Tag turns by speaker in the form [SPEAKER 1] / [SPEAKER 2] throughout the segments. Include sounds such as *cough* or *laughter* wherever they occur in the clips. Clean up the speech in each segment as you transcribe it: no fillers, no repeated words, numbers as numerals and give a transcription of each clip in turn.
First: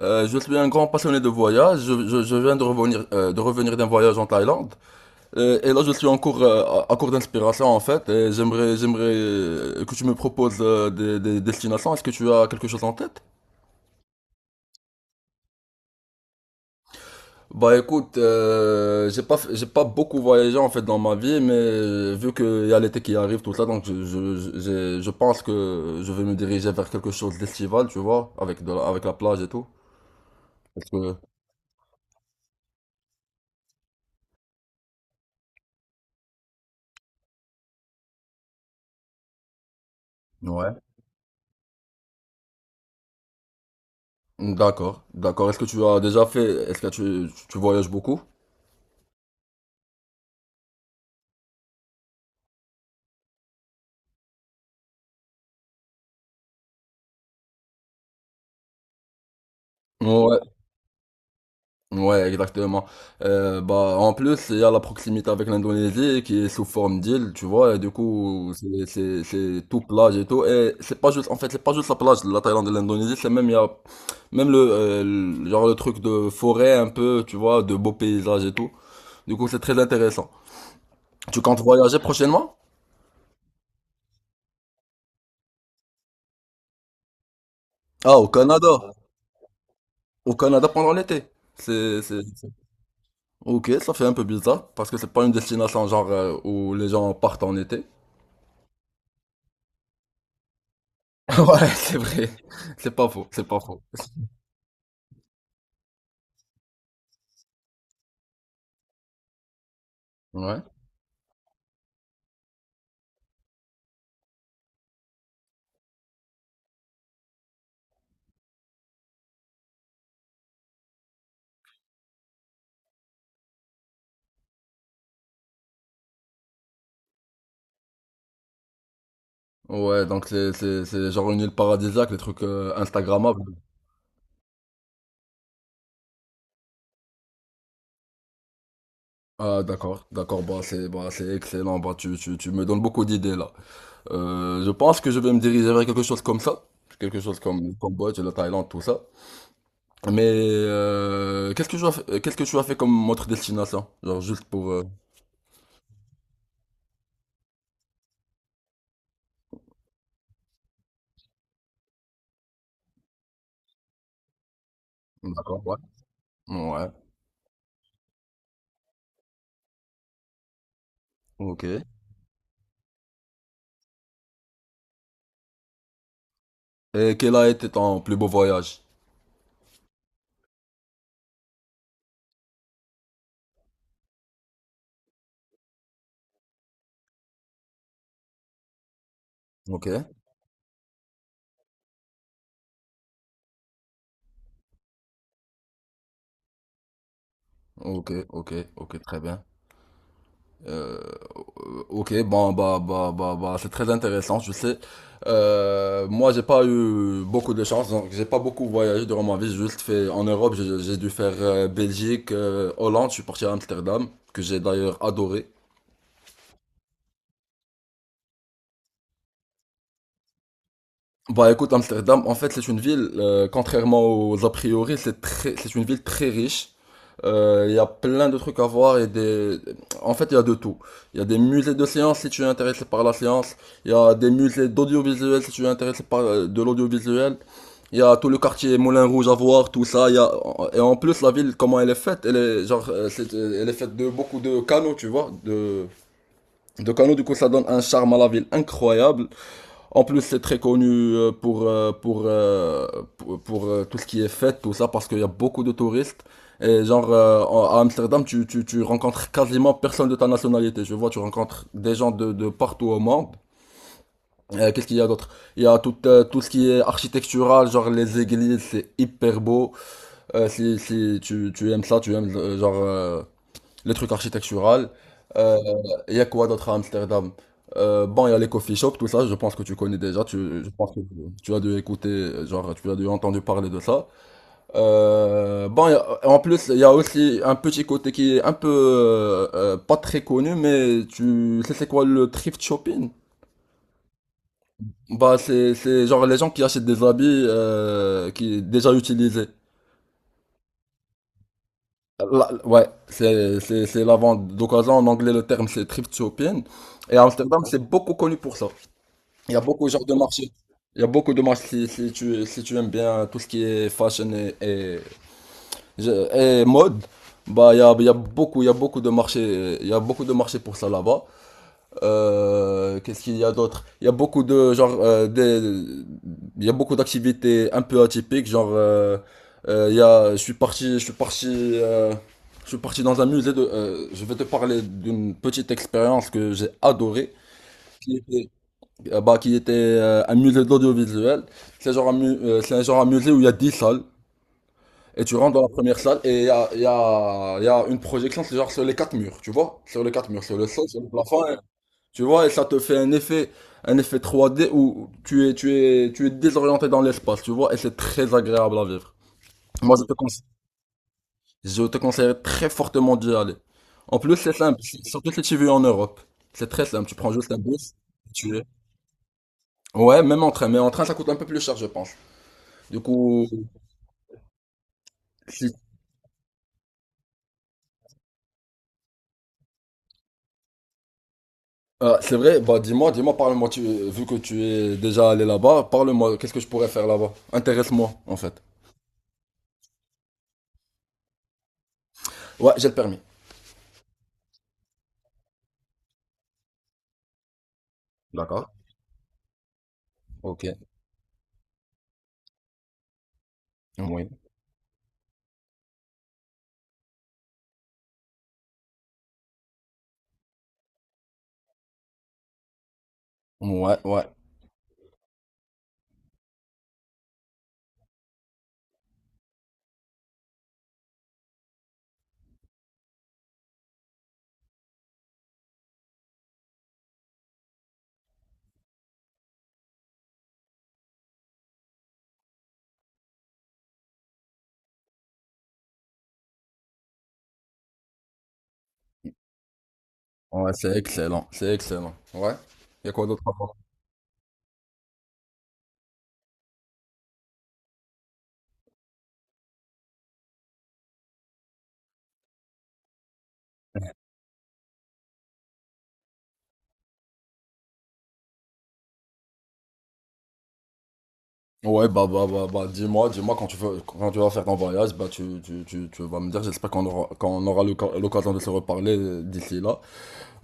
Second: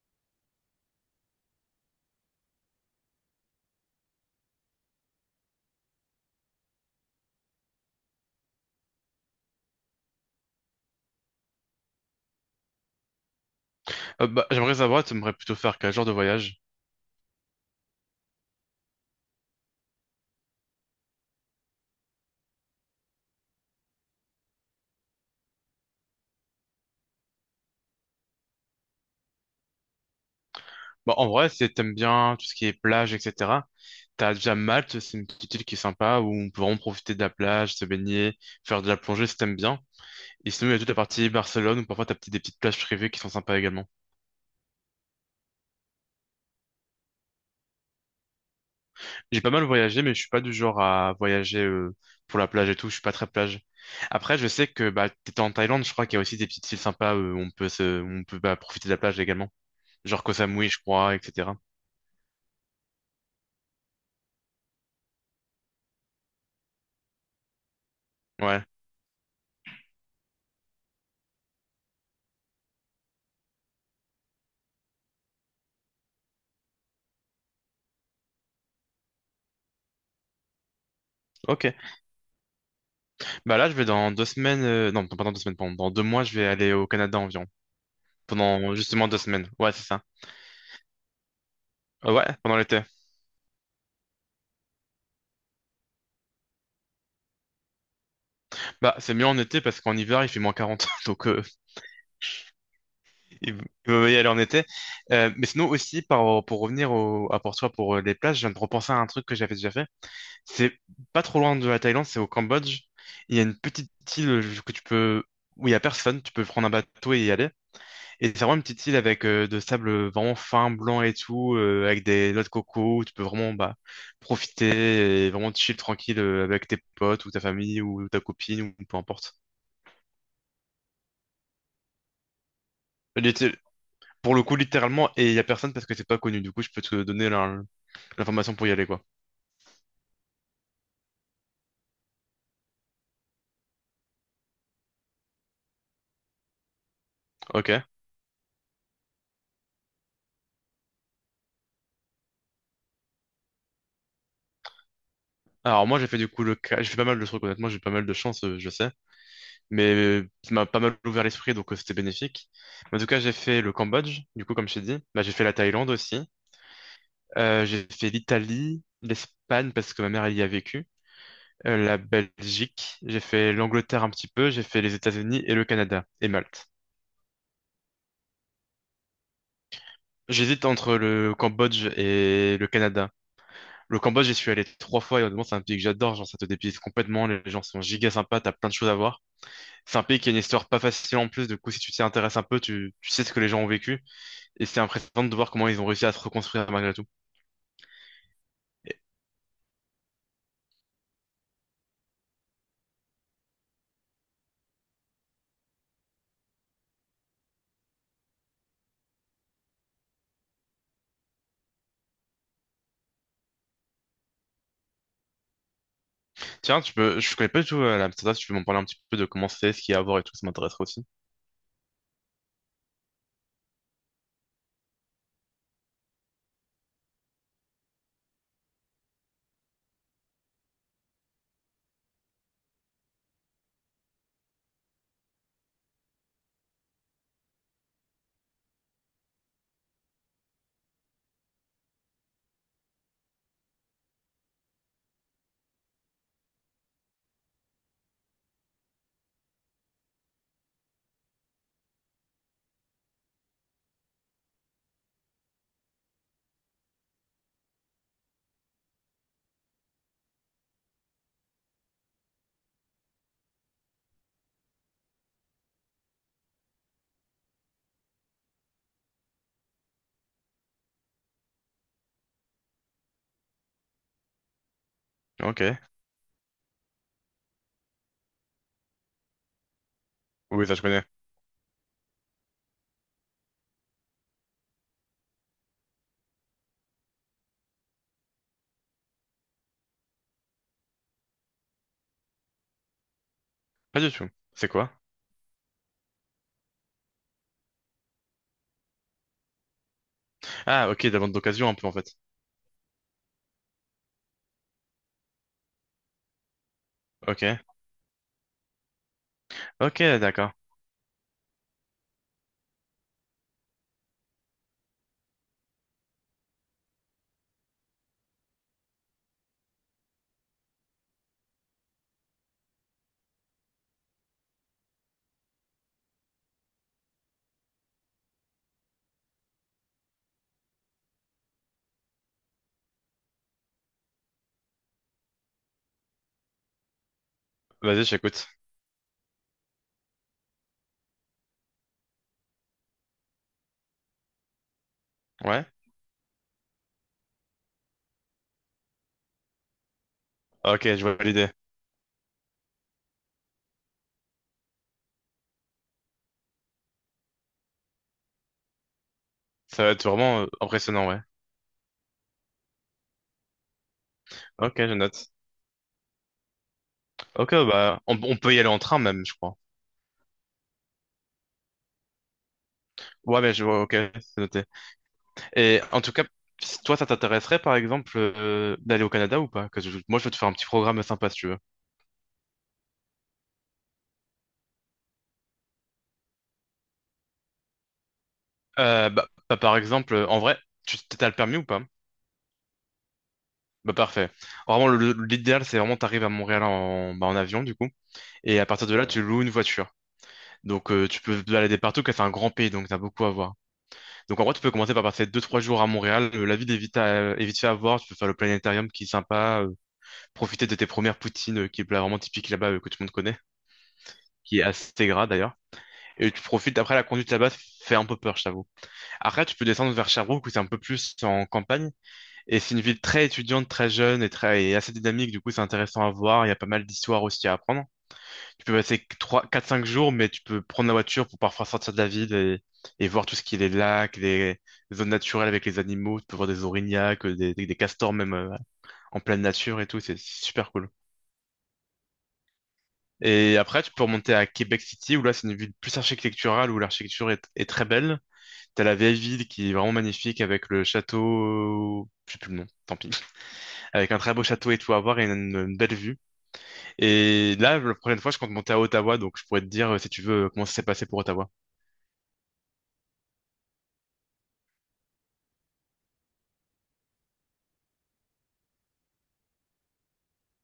[SPEAKER 1] Je suis un grand passionné de voyage. Je viens de revenir d'un voyage en Thaïlande. Et là, je suis en cours, à court d'inspiration en fait. Et j'aimerais que tu me proposes des destinations. Est-ce que tu as quelque chose en tête?
[SPEAKER 2] Bah, j'aimerais savoir, tu aimerais plutôt faire quel genre de voyage?
[SPEAKER 1] Bah écoute, j'ai pas beaucoup voyagé en fait dans ma vie, mais vu qu'il y a l'été qui arrive, tout ça, donc je pense que je vais me diriger vers quelque chose d'estival, tu vois, avec la plage et tout. Parce
[SPEAKER 2] Bah,
[SPEAKER 1] que...
[SPEAKER 2] en vrai, si t'aimes bien tout ce qui est plage, etc., t'as déjà Malte, c'est une petite île qui est sympa où on peut vraiment profiter de la plage, se baigner, faire de la plongée si t'aimes bien. Et sinon, il
[SPEAKER 1] Ouais.
[SPEAKER 2] y a toute la partie Barcelone où parfois t'as des petites plages privées qui sont sympas également.
[SPEAKER 1] D'accord, d'accord. Est-ce que tu voyages beaucoup?
[SPEAKER 2] J'ai pas mal voyagé, mais je suis pas du genre à voyager pour la plage et tout, je suis pas très plage. Après, je sais que bah, t'étais en Thaïlande, je crois qu'il y a aussi des petites îles sympas où on peut bah, profiter de la plage également. Genre Koh
[SPEAKER 1] Ouais,
[SPEAKER 2] Samui, je crois, etc.
[SPEAKER 1] ouais, exactement. Bah, en plus, il y a la proximité avec l'Indonésie qui est sous forme d'île, tu vois, et du coup,
[SPEAKER 2] Ouais,
[SPEAKER 1] c'est tout plage et tout. Et c'est pas juste, en fait, c'est pas juste la plage de la Thaïlande et l'Indonésie, c'est même, il y a même genre le truc de forêt un peu, tu vois, de beaux paysages et tout. Du coup, c'est très intéressant. Tu comptes
[SPEAKER 2] ok.
[SPEAKER 1] voyager prochainement?
[SPEAKER 2] Bah là, je vais dans 2 semaines, non, pas dans 2 semaines, pardon, dans 2 mois, je vais aller au Canada environ.
[SPEAKER 1] Ah, au
[SPEAKER 2] Pendant
[SPEAKER 1] Canada.
[SPEAKER 2] justement 2 semaines. Ouais, c'est ça.
[SPEAKER 1] Au Canada pendant l'été. C'est...
[SPEAKER 2] Ouais, pendant l'été.
[SPEAKER 1] Ok, ça fait un peu bizarre parce que c'est pas une destination genre où les gens partent en été.
[SPEAKER 2] Bah, c'est mieux en été parce qu'en hiver, il fait -40. *laughs* Donc,
[SPEAKER 1] *laughs* Ouais, c'est vrai. C'est pas faux, c'est pas
[SPEAKER 2] il
[SPEAKER 1] faux.
[SPEAKER 2] il vaut mieux y aller en été. Mais sinon, aussi, pour revenir à Porto pour les plages, je viens de repenser à un truc que j'avais déjà fait.
[SPEAKER 1] Ouais.
[SPEAKER 2] C'est pas trop loin de la Thaïlande, c'est au Cambodge. Il y a une petite île où il y a personne. Tu peux prendre un bateau et y aller. Et c'est vraiment une petite île avec de sable vraiment fin, blanc et tout, avec des noix de coco, où tu peux vraiment bah, profiter et vraiment chill tranquille avec tes potes ou ta famille ou ta copine ou peu importe.
[SPEAKER 1] Ouais, donc c'est genre une île paradisiaque, les trucs Instagrammables.
[SPEAKER 2] Litté- Pour le coup, littéralement, et il y a personne parce que c'est pas connu. Du coup, je peux te donner l'information pour y aller, quoi.
[SPEAKER 1] Ah d'accord, d'accord, bah c'est excellent, bah tu me donnes beaucoup d'idées là. Je pense que je vais me diriger vers quelque chose comme ça, quelque chose comme le
[SPEAKER 2] Ok.
[SPEAKER 1] Cambodge, la Thaïlande, tout ça. Mais qu'est-ce que tu as fait, qu'est-ce que tu as fait comme autre destination? Genre juste pour...
[SPEAKER 2] Alors moi, j'ai fait du coup j'ai fait pas mal de trucs. Honnêtement, j'ai eu pas mal de chance, je sais, mais ça m'a pas mal ouvert l'esprit, donc c'était bénéfique. En tout cas, j'ai fait le Cambodge. Du coup, comme je t'ai dit, bah, j'ai fait la
[SPEAKER 1] D'accord, ouais.
[SPEAKER 2] Thaïlande aussi.
[SPEAKER 1] Ouais,
[SPEAKER 2] J'ai fait l'Italie, l'Espagne parce que ma mère elle y a vécu,
[SPEAKER 1] ok.
[SPEAKER 2] la Belgique, j'ai fait l'Angleterre un petit peu, j'ai fait les États-Unis et le Canada et Malte.
[SPEAKER 1] Et quel a été ton plus beau voyage?
[SPEAKER 2] J'hésite entre le Cambodge et le Canada. Le Cambodge, j'y suis allé 3 fois et honnêtement, c'est un pays que j'adore. Genre, ça te dépayse complètement. Les gens sont giga sympas, t'as plein de choses à voir.
[SPEAKER 1] Ok,
[SPEAKER 2] C'est un pays qui a une histoire pas facile en plus. Du coup, si tu t'y intéresses un peu, tu sais ce que les gens ont vécu. Et c'est impressionnant de voir comment ils ont réussi à se reconstruire malgré tout.
[SPEAKER 1] ok,
[SPEAKER 2] Et-
[SPEAKER 1] ok, très bien. Ok, bon, bah, c'est très intéressant, je sais. Moi, j'ai pas eu beaucoup de chance, donc j'ai pas beaucoup voyagé durant ma vie. J'ai juste fait en Europe, j'ai dû faire Belgique, Hollande, je suis parti à Amsterdam, que j'ai d'ailleurs adoré.
[SPEAKER 2] Tiens, je connais pas du tout l'Amsterdam, si tu peux m'en parler un petit peu de comment c'est, ce qu'il y a à voir et tout, ça m'intéresserait aussi.
[SPEAKER 1] Bah écoute, Amsterdam, en fait, c'est une ville, contrairement aux a priori, c'est une ville très riche. Il y a plein de trucs à voir et des... En fait, il y a de tout. Il y a des musées de sciences si tu es intéressé par la science. Il y a des musées d'audiovisuel si tu es intéressé par de l'audiovisuel. Il y a tout le quartier Moulin Rouge à voir, tout ça. Il y a... Et en plus, la ville, comment elle est faite? Elle est, genre, elle est faite de beaucoup de canaux, tu vois. De canaux, du coup, ça donne un charme à la ville incroyable. En plus, c'est très connu euh, pour, euh, pour, euh, tout ce qui est fête, tout ça, parce qu'il y a beaucoup de touristes. Et genre, à Amsterdam, tu rencontres quasiment personne de ta nationalité. Je vois, tu rencontres des gens de partout au monde. Qu'est-ce qu'il y a d'autre? Il y a tout, tout ce qui est architectural, genre les églises, c'est hyper beau. Si si tu, tu aimes ça, tu aimes les trucs architecturaux. Euh,
[SPEAKER 2] Ok.
[SPEAKER 1] Il y a quoi d'autre à Amsterdam? Bon, il y a les coffee shops, tout ça, je pense que tu connais déjà,
[SPEAKER 2] Oui,
[SPEAKER 1] je
[SPEAKER 2] ça je
[SPEAKER 1] pense que
[SPEAKER 2] connais.
[SPEAKER 1] tu as dû écouter, genre, tu as dû entendre parler de ça. En plus, il y a aussi un petit côté qui est un peu, pas très connu, mais tu sais c'est quoi le thrift shopping?
[SPEAKER 2] Pas du tout. C'est quoi?
[SPEAKER 1] Bah, c'est genre les gens qui achètent des habits, qui déjà utilisés.
[SPEAKER 2] Ah, ok, de la vente d'occasion un peu en fait.
[SPEAKER 1] Ouais, c'est la vente d'occasion. En anglais, le terme c'est thrift shopping. Et Amsterdam,
[SPEAKER 2] Ok.
[SPEAKER 1] c'est beaucoup connu pour ça. Il y a beaucoup
[SPEAKER 2] Ok,
[SPEAKER 1] genre de marchés.
[SPEAKER 2] d'accord.
[SPEAKER 1] Il y a beaucoup de marchés si tu aimes bien tout ce qui est fashion et mode. Bah, il y a beaucoup de marchés, il y a beaucoup de marchés pour ça là-bas. Qu'est-ce qu'il y a d'autre? Il y a beaucoup de genre il y a beaucoup d'activités un peu atypiques, genre il y a je suis parti je suis parti euh, je suis parti dans un musée de je vais te parler d'une petite expérience que j'ai adorée
[SPEAKER 2] Vas-y,
[SPEAKER 1] qui était
[SPEAKER 2] j'écoute.
[SPEAKER 1] qui était un musée de l'audiovisuel. C'est un genre un musée où il y a 10 salles et tu rentres dans
[SPEAKER 2] Ouais.
[SPEAKER 1] la première salle et il y a une projection c'est genre sur les quatre murs, tu vois? Sur les quatre murs, sur le
[SPEAKER 2] Ok,
[SPEAKER 1] sol, sur
[SPEAKER 2] je
[SPEAKER 1] le
[SPEAKER 2] vois
[SPEAKER 1] plafond.
[SPEAKER 2] l'idée.
[SPEAKER 1] Tu vois, et ça te fait un effet 3D où tu es désorienté dans l'espace, tu vois, et c'est très agréable à vivre.
[SPEAKER 2] Ça va
[SPEAKER 1] Moi,
[SPEAKER 2] être vraiment impressionnant, ouais.
[SPEAKER 1] je te conseille très fortement d'y aller. En plus, c'est
[SPEAKER 2] Ok,
[SPEAKER 1] simple,
[SPEAKER 2] je note.
[SPEAKER 1] surtout si tu vis en Europe. C'est très simple, tu prends
[SPEAKER 2] Ok,
[SPEAKER 1] juste un bus,
[SPEAKER 2] bah, on peut
[SPEAKER 1] tu
[SPEAKER 2] y
[SPEAKER 1] es.
[SPEAKER 2] aller en train même, je crois.
[SPEAKER 1] Ouais, même en train, mais en train, ça coûte un peu plus cher, je pense. Du
[SPEAKER 2] Ouais,
[SPEAKER 1] coup,
[SPEAKER 2] mais je vois, ok, c'est noté.
[SPEAKER 1] si-
[SPEAKER 2] Et en tout cas, si toi, ça t'intéresserait, par exemple, d'aller au Canada ou pas? Parce que moi, je veux te faire un petit programme sympa, si tu veux.
[SPEAKER 1] Ah, c'est vrai, bah dis-moi, parle-moi, vu que tu es déjà allé là-bas, parle-moi, qu'est-ce que je pourrais faire là-bas? Intéresse-moi, en fait.
[SPEAKER 2] Bah, bah, par exemple, en vrai, tu t'as le permis ou pas?
[SPEAKER 1] Ouais, j'ai le permis.
[SPEAKER 2] Bah, parfait. Vraiment, l'idéal, c'est vraiment t'arrives à Montréal en avion, du coup. Et
[SPEAKER 1] D'accord.
[SPEAKER 2] à partir de là, ouais, tu, ouais, loues une voiture.
[SPEAKER 1] Ok.
[SPEAKER 2] Donc, tu peux te balader partout, car c'est un grand pays, donc t'as beaucoup à voir.
[SPEAKER 1] Oui.
[SPEAKER 2] Donc, en vrai, tu peux commencer par passer 2, 3 jours à Montréal. La ville est vite fait à voir. Tu peux faire le planétarium qui est sympa, profiter de tes premières poutines, qui est là, vraiment typique là-bas, que tout le monde connaît,
[SPEAKER 1] Ouais, ouais.
[SPEAKER 2] qui est assez gras, d'ailleurs. Après, la conduite là-bas fait un peu peur, je t'avoue. Après, tu peux descendre vers Sherbrooke, où c'est un peu plus en campagne. Et c'est une ville très étudiante, très jeune et et assez dynamique. Du coup, c'est intéressant à voir. Il y a pas mal d'histoires aussi à apprendre. Tu peux passer 3, 4, 5 jours, mais tu peux prendre la voiture pour parfois sortir de la ville et voir tout ce qui est les lacs, les zones naturelles avec les animaux. Tu peux voir des orignacs, des castors même en pleine nature et tout. C'est
[SPEAKER 1] Ouais,
[SPEAKER 2] super cool.
[SPEAKER 1] c'est excellent, c'est excellent. Ouais. Il y a quoi d'autre à
[SPEAKER 2] Et
[SPEAKER 1] voir?
[SPEAKER 2] après, tu peux remonter à Québec City, où là, c'est une ville plus architecturale, où l'architecture est très belle. T'as la vieille ville qui est vraiment magnifique avec le château, je sais plus le nom, tant pis, avec un très beau château et tout à voir et une belle vue. Et là, la prochaine fois, je compte monter à Ottawa, donc je pourrais te dire, si tu veux, comment ça s'est passé pour Ottawa.
[SPEAKER 1] Ouais, bah, dis-moi, quand tu veux, quand tu vas faire ton voyage, bah, tu vas me dire, qu'on aura l'occasion de se reparler d'ici là.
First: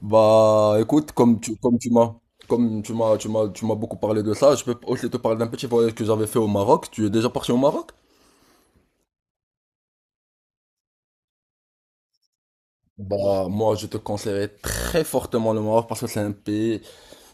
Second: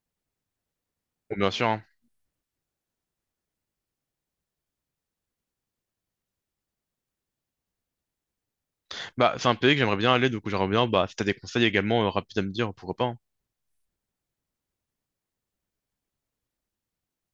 [SPEAKER 1] Bah, écoute,
[SPEAKER 2] Bon, bien sûr, hein.
[SPEAKER 1] comme tu m'as, tu m'as, tu m'as beaucoup parlé de ça, je peux aussi te parler d'un petit voyage que j'avais fait au Maroc. Tu es déjà parti au Maroc?
[SPEAKER 2] Bah, c'est un pays que j'aimerais bien aller, donc j'aimerais bien, bah, si t'as des conseils également rapides à me dire, pourquoi pas, hein.
[SPEAKER 1] Bah, moi, je te conseillerais très fortement le Maroc parce que c'est un pays.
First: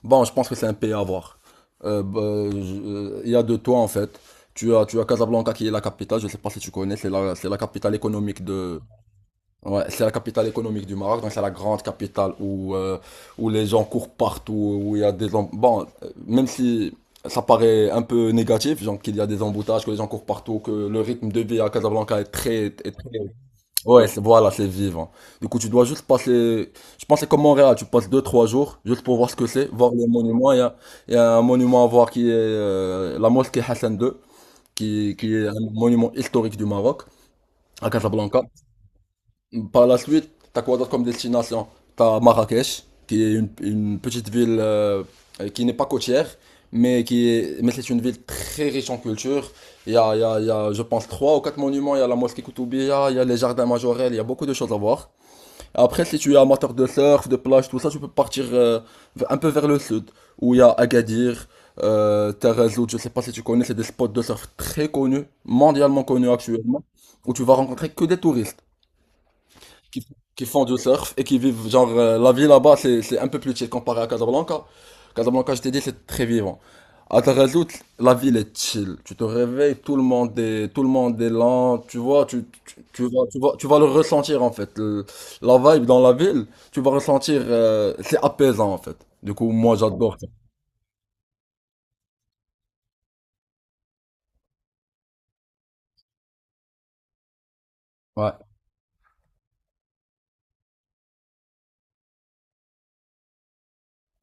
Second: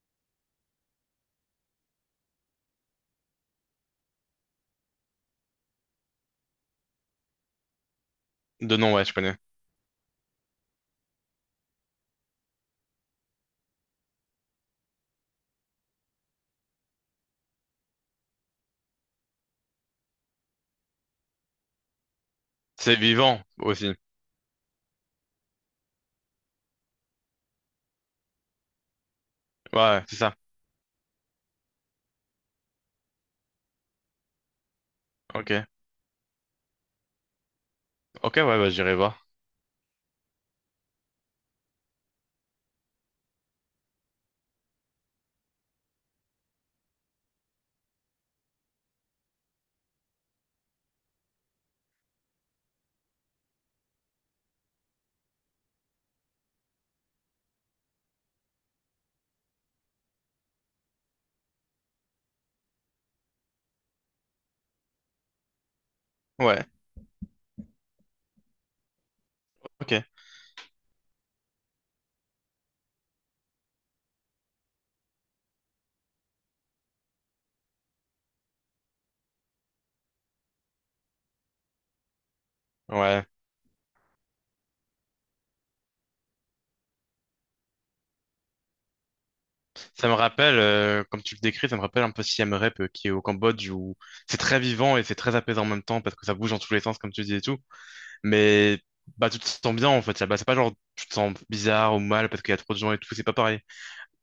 [SPEAKER 1] Bon, je pense que c'est un pays à voir. Euh, bah, il y a de toi en fait. Tu as Casablanca qui est la capitale, je ne sais pas si tu connais, c'est la capitale économique
[SPEAKER 2] De
[SPEAKER 1] de,
[SPEAKER 2] nom, ouais, je connais.
[SPEAKER 1] ouais, c'est la capitale économique du Maroc, donc c'est la grande capitale où, où les gens courent partout, où il y a des, bon, même si ça paraît un peu négatif, genre qu'il y a des emboutages, que les gens courent partout, que le rythme de vie à Casablanca est
[SPEAKER 2] C'est
[SPEAKER 1] très...
[SPEAKER 2] vivant aussi.
[SPEAKER 1] Ouais, c'est voilà, c'est vivant. Du coup, tu dois juste passer. Je pense que c'est comme Montréal, tu passes 2 3 jours juste pour voir ce que c'est, voir
[SPEAKER 2] Ouais,
[SPEAKER 1] les
[SPEAKER 2] c'est ça.
[SPEAKER 1] monuments. Il y a un monument à voir qui est la mosquée Hassan II, qui est
[SPEAKER 2] Ok.
[SPEAKER 1] un monument historique du Maroc, à
[SPEAKER 2] Ok,
[SPEAKER 1] Casablanca.
[SPEAKER 2] ouais, bah, j'irai voir.
[SPEAKER 1] Par la suite, t'as quoi d'autre comme destination? T'as Marrakech, qui est une petite ville qui n'est pas côtière, mais c'est une ville très riche en culture. Il y a, je pense, 3 ou 4 monuments. Il y a la mosquée Koutoubia, il y a les jardins majorels, il y a beaucoup de choses à voir. Après, si tu es amateur de surf, de plage, tout ça, tu peux partir un peu vers le sud, où il y a Agadir, Tarazout, je sais pas si tu connais, c'est des spots de surf très connus, mondialement connus
[SPEAKER 2] Ouais,
[SPEAKER 1] actuellement, où tu vas rencontrer que des touristes
[SPEAKER 2] ok.
[SPEAKER 1] qui, qui font du surf et qui vivent, genre, la vie là-bas, c'est un peu plus chill comparé à Casablanca. Casablanca, je t'ai dit, c'est très vivant. À Tarazout, la ville est chill. Tu te réveilles, tout le monde est lent, tu vois,
[SPEAKER 2] Ouais.
[SPEAKER 1] tu vas le ressentir, en fait. La vibe dans la ville, tu vas ressentir, c'est apaisant, en fait. Du coup, moi,
[SPEAKER 2] Ça me
[SPEAKER 1] j'adore ça.
[SPEAKER 2] rappelle, comme tu le décris, ça me rappelle un peu Siem Reap qui est au Cambodge où c'est très vivant et c'est très apaisant en même temps parce que ça bouge dans tous les sens, comme tu dis et tout. Mais bah, tu te sens bien en fait, là-bas. C'est pas genre tu te sens bizarre ou mal parce qu'il y a trop de gens et tout, c'est pas pareil.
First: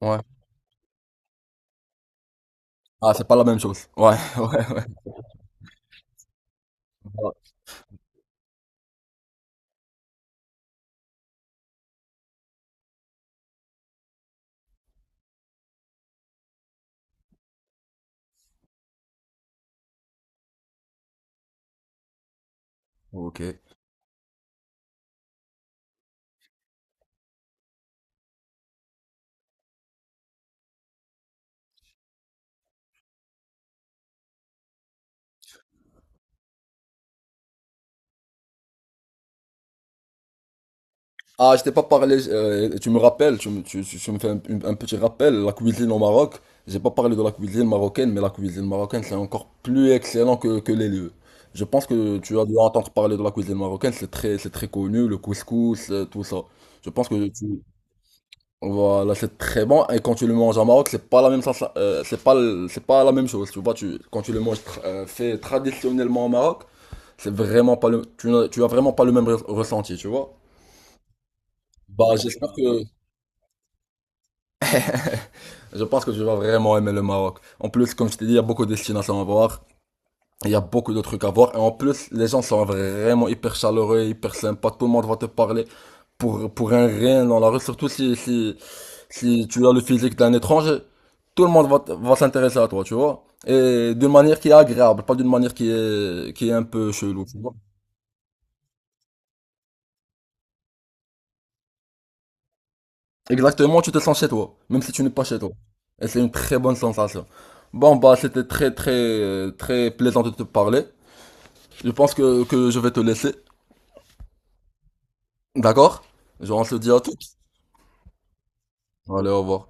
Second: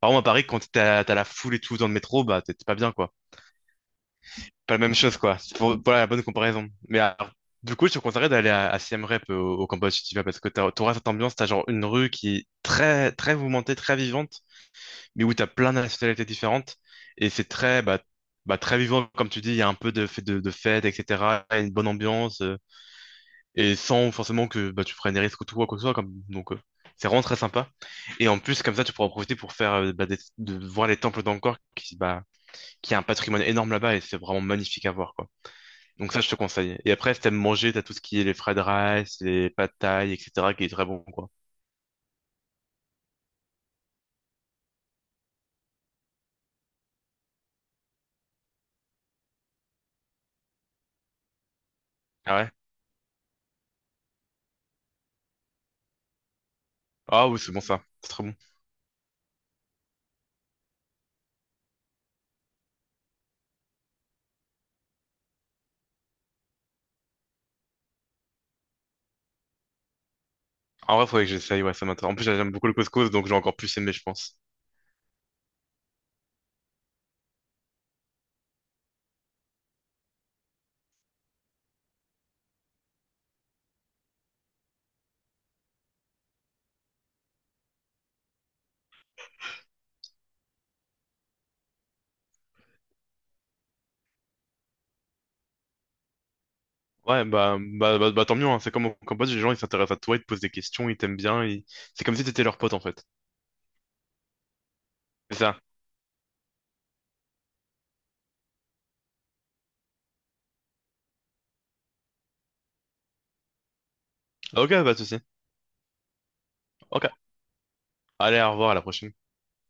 [SPEAKER 2] Par contre,
[SPEAKER 1] Ouais.
[SPEAKER 2] à Paris, quand t'as la foule et tout dans le métro, bah t'es pas bien
[SPEAKER 1] Ah,
[SPEAKER 2] quoi.
[SPEAKER 1] c'est pas la même chose. Ouais, *laughs* ouais,
[SPEAKER 2] Pas la
[SPEAKER 1] ouais.
[SPEAKER 2] même chose quoi. Voilà la bonne comparaison. Mais alors, du coup, je te conseillerais d'aller à Siem Reap au Cambodge si tu vas parce que t'auras cette ambiance, t'as genre une rue qui est très, très mouvementée, très vivante. Mais où tu as plein de nationalités différentes. Et c'est très vivant, comme tu dis, il y a un peu de fête, etc. et cetera. Il y a une bonne ambiance,
[SPEAKER 1] Ok.
[SPEAKER 2] et sans forcément que bah, tu prennes des risques ou tout, quoi que ce soit. Donc, c'est vraiment très sympa. Et en plus, comme ça, tu pourras en profiter pour de voir les temples d'Angkor, qui a un patrimoine énorme là-bas, et c'est vraiment magnifique à voir, quoi. Donc ça, je te conseille. Et après, si t'aimes manger, t'as tout ce qui est les fried rice, les pad thai, etc., qui est très bon, quoi.
[SPEAKER 1] Ah, je t'ai pas parlé, tu me rappelles, tu me fais un petit rappel, la cuisine au Maroc, j'ai pas parlé de la cuisine marocaine, mais la cuisine marocaine c'est encore plus excellent que les lieux. Je pense que
[SPEAKER 2] Ah
[SPEAKER 1] tu as
[SPEAKER 2] ouais?
[SPEAKER 1] dû entendre parler de la cuisine marocaine, c'est très connu, le couscous, tout ça. Je pense que
[SPEAKER 2] Ah oui,
[SPEAKER 1] tu,
[SPEAKER 2] c'est bon ça. C'est très bon.
[SPEAKER 1] voilà, c'est très bon, et quand tu le manges au Maroc, c'est pas, c'est pas la même chose, tu vois, tu, quand tu le manges fait traditionnellement au Maroc, c'est vraiment pas le, tu as vraiment pas le même ressenti, tu vois.
[SPEAKER 2] En vrai, faudrait que j'essaye, ouais, ça m'intéresse. En
[SPEAKER 1] Bah,
[SPEAKER 2] plus, j'aime
[SPEAKER 1] j'espère
[SPEAKER 2] beaucoup le
[SPEAKER 1] que...
[SPEAKER 2] couscous, donc j'ai encore plus aimé, je pense.
[SPEAKER 1] Je pense que tu vas vraiment aimer le Maroc. En plus, comme je t'ai dit, il y a beaucoup de destinations à voir. Il y a beaucoup de trucs à voir. Et en plus, les gens sont vraiment hyper chaleureux, hyper sympas. Tout le monde va te parler pour un rien dans la rue. Surtout si tu as le physique d'un étranger. Tout le monde va, va s'intéresser à toi, tu vois. Et d'une manière qui est agréable, pas d'une manière qui est un peu
[SPEAKER 2] Ouais,
[SPEAKER 1] chelou, tu vois.
[SPEAKER 2] bah, bah, bah, bah, tant mieux, hein. C'est comme au Cambodge, les gens, ils s'intéressent à toi, ils te posent des questions, ils t'aiment bien, c'est comme si t'étais leur pote, en fait.
[SPEAKER 1] Exactement, tu te sens chez toi, même si tu n'es pas chez
[SPEAKER 2] C'est
[SPEAKER 1] toi.
[SPEAKER 2] ça.
[SPEAKER 1] Et c'est une très bonne sensation. Bon, bah, très plaisant de te parler. Que je vais te laisser.
[SPEAKER 2] Ok, pas de souci.
[SPEAKER 1] D'accord? Genre, on se dit à
[SPEAKER 2] Ok.
[SPEAKER 1] toutes.
[SPEAKER 2] Allez, au revoir, à la prochaine.
[SPEAKER 1] Allez, au revoir.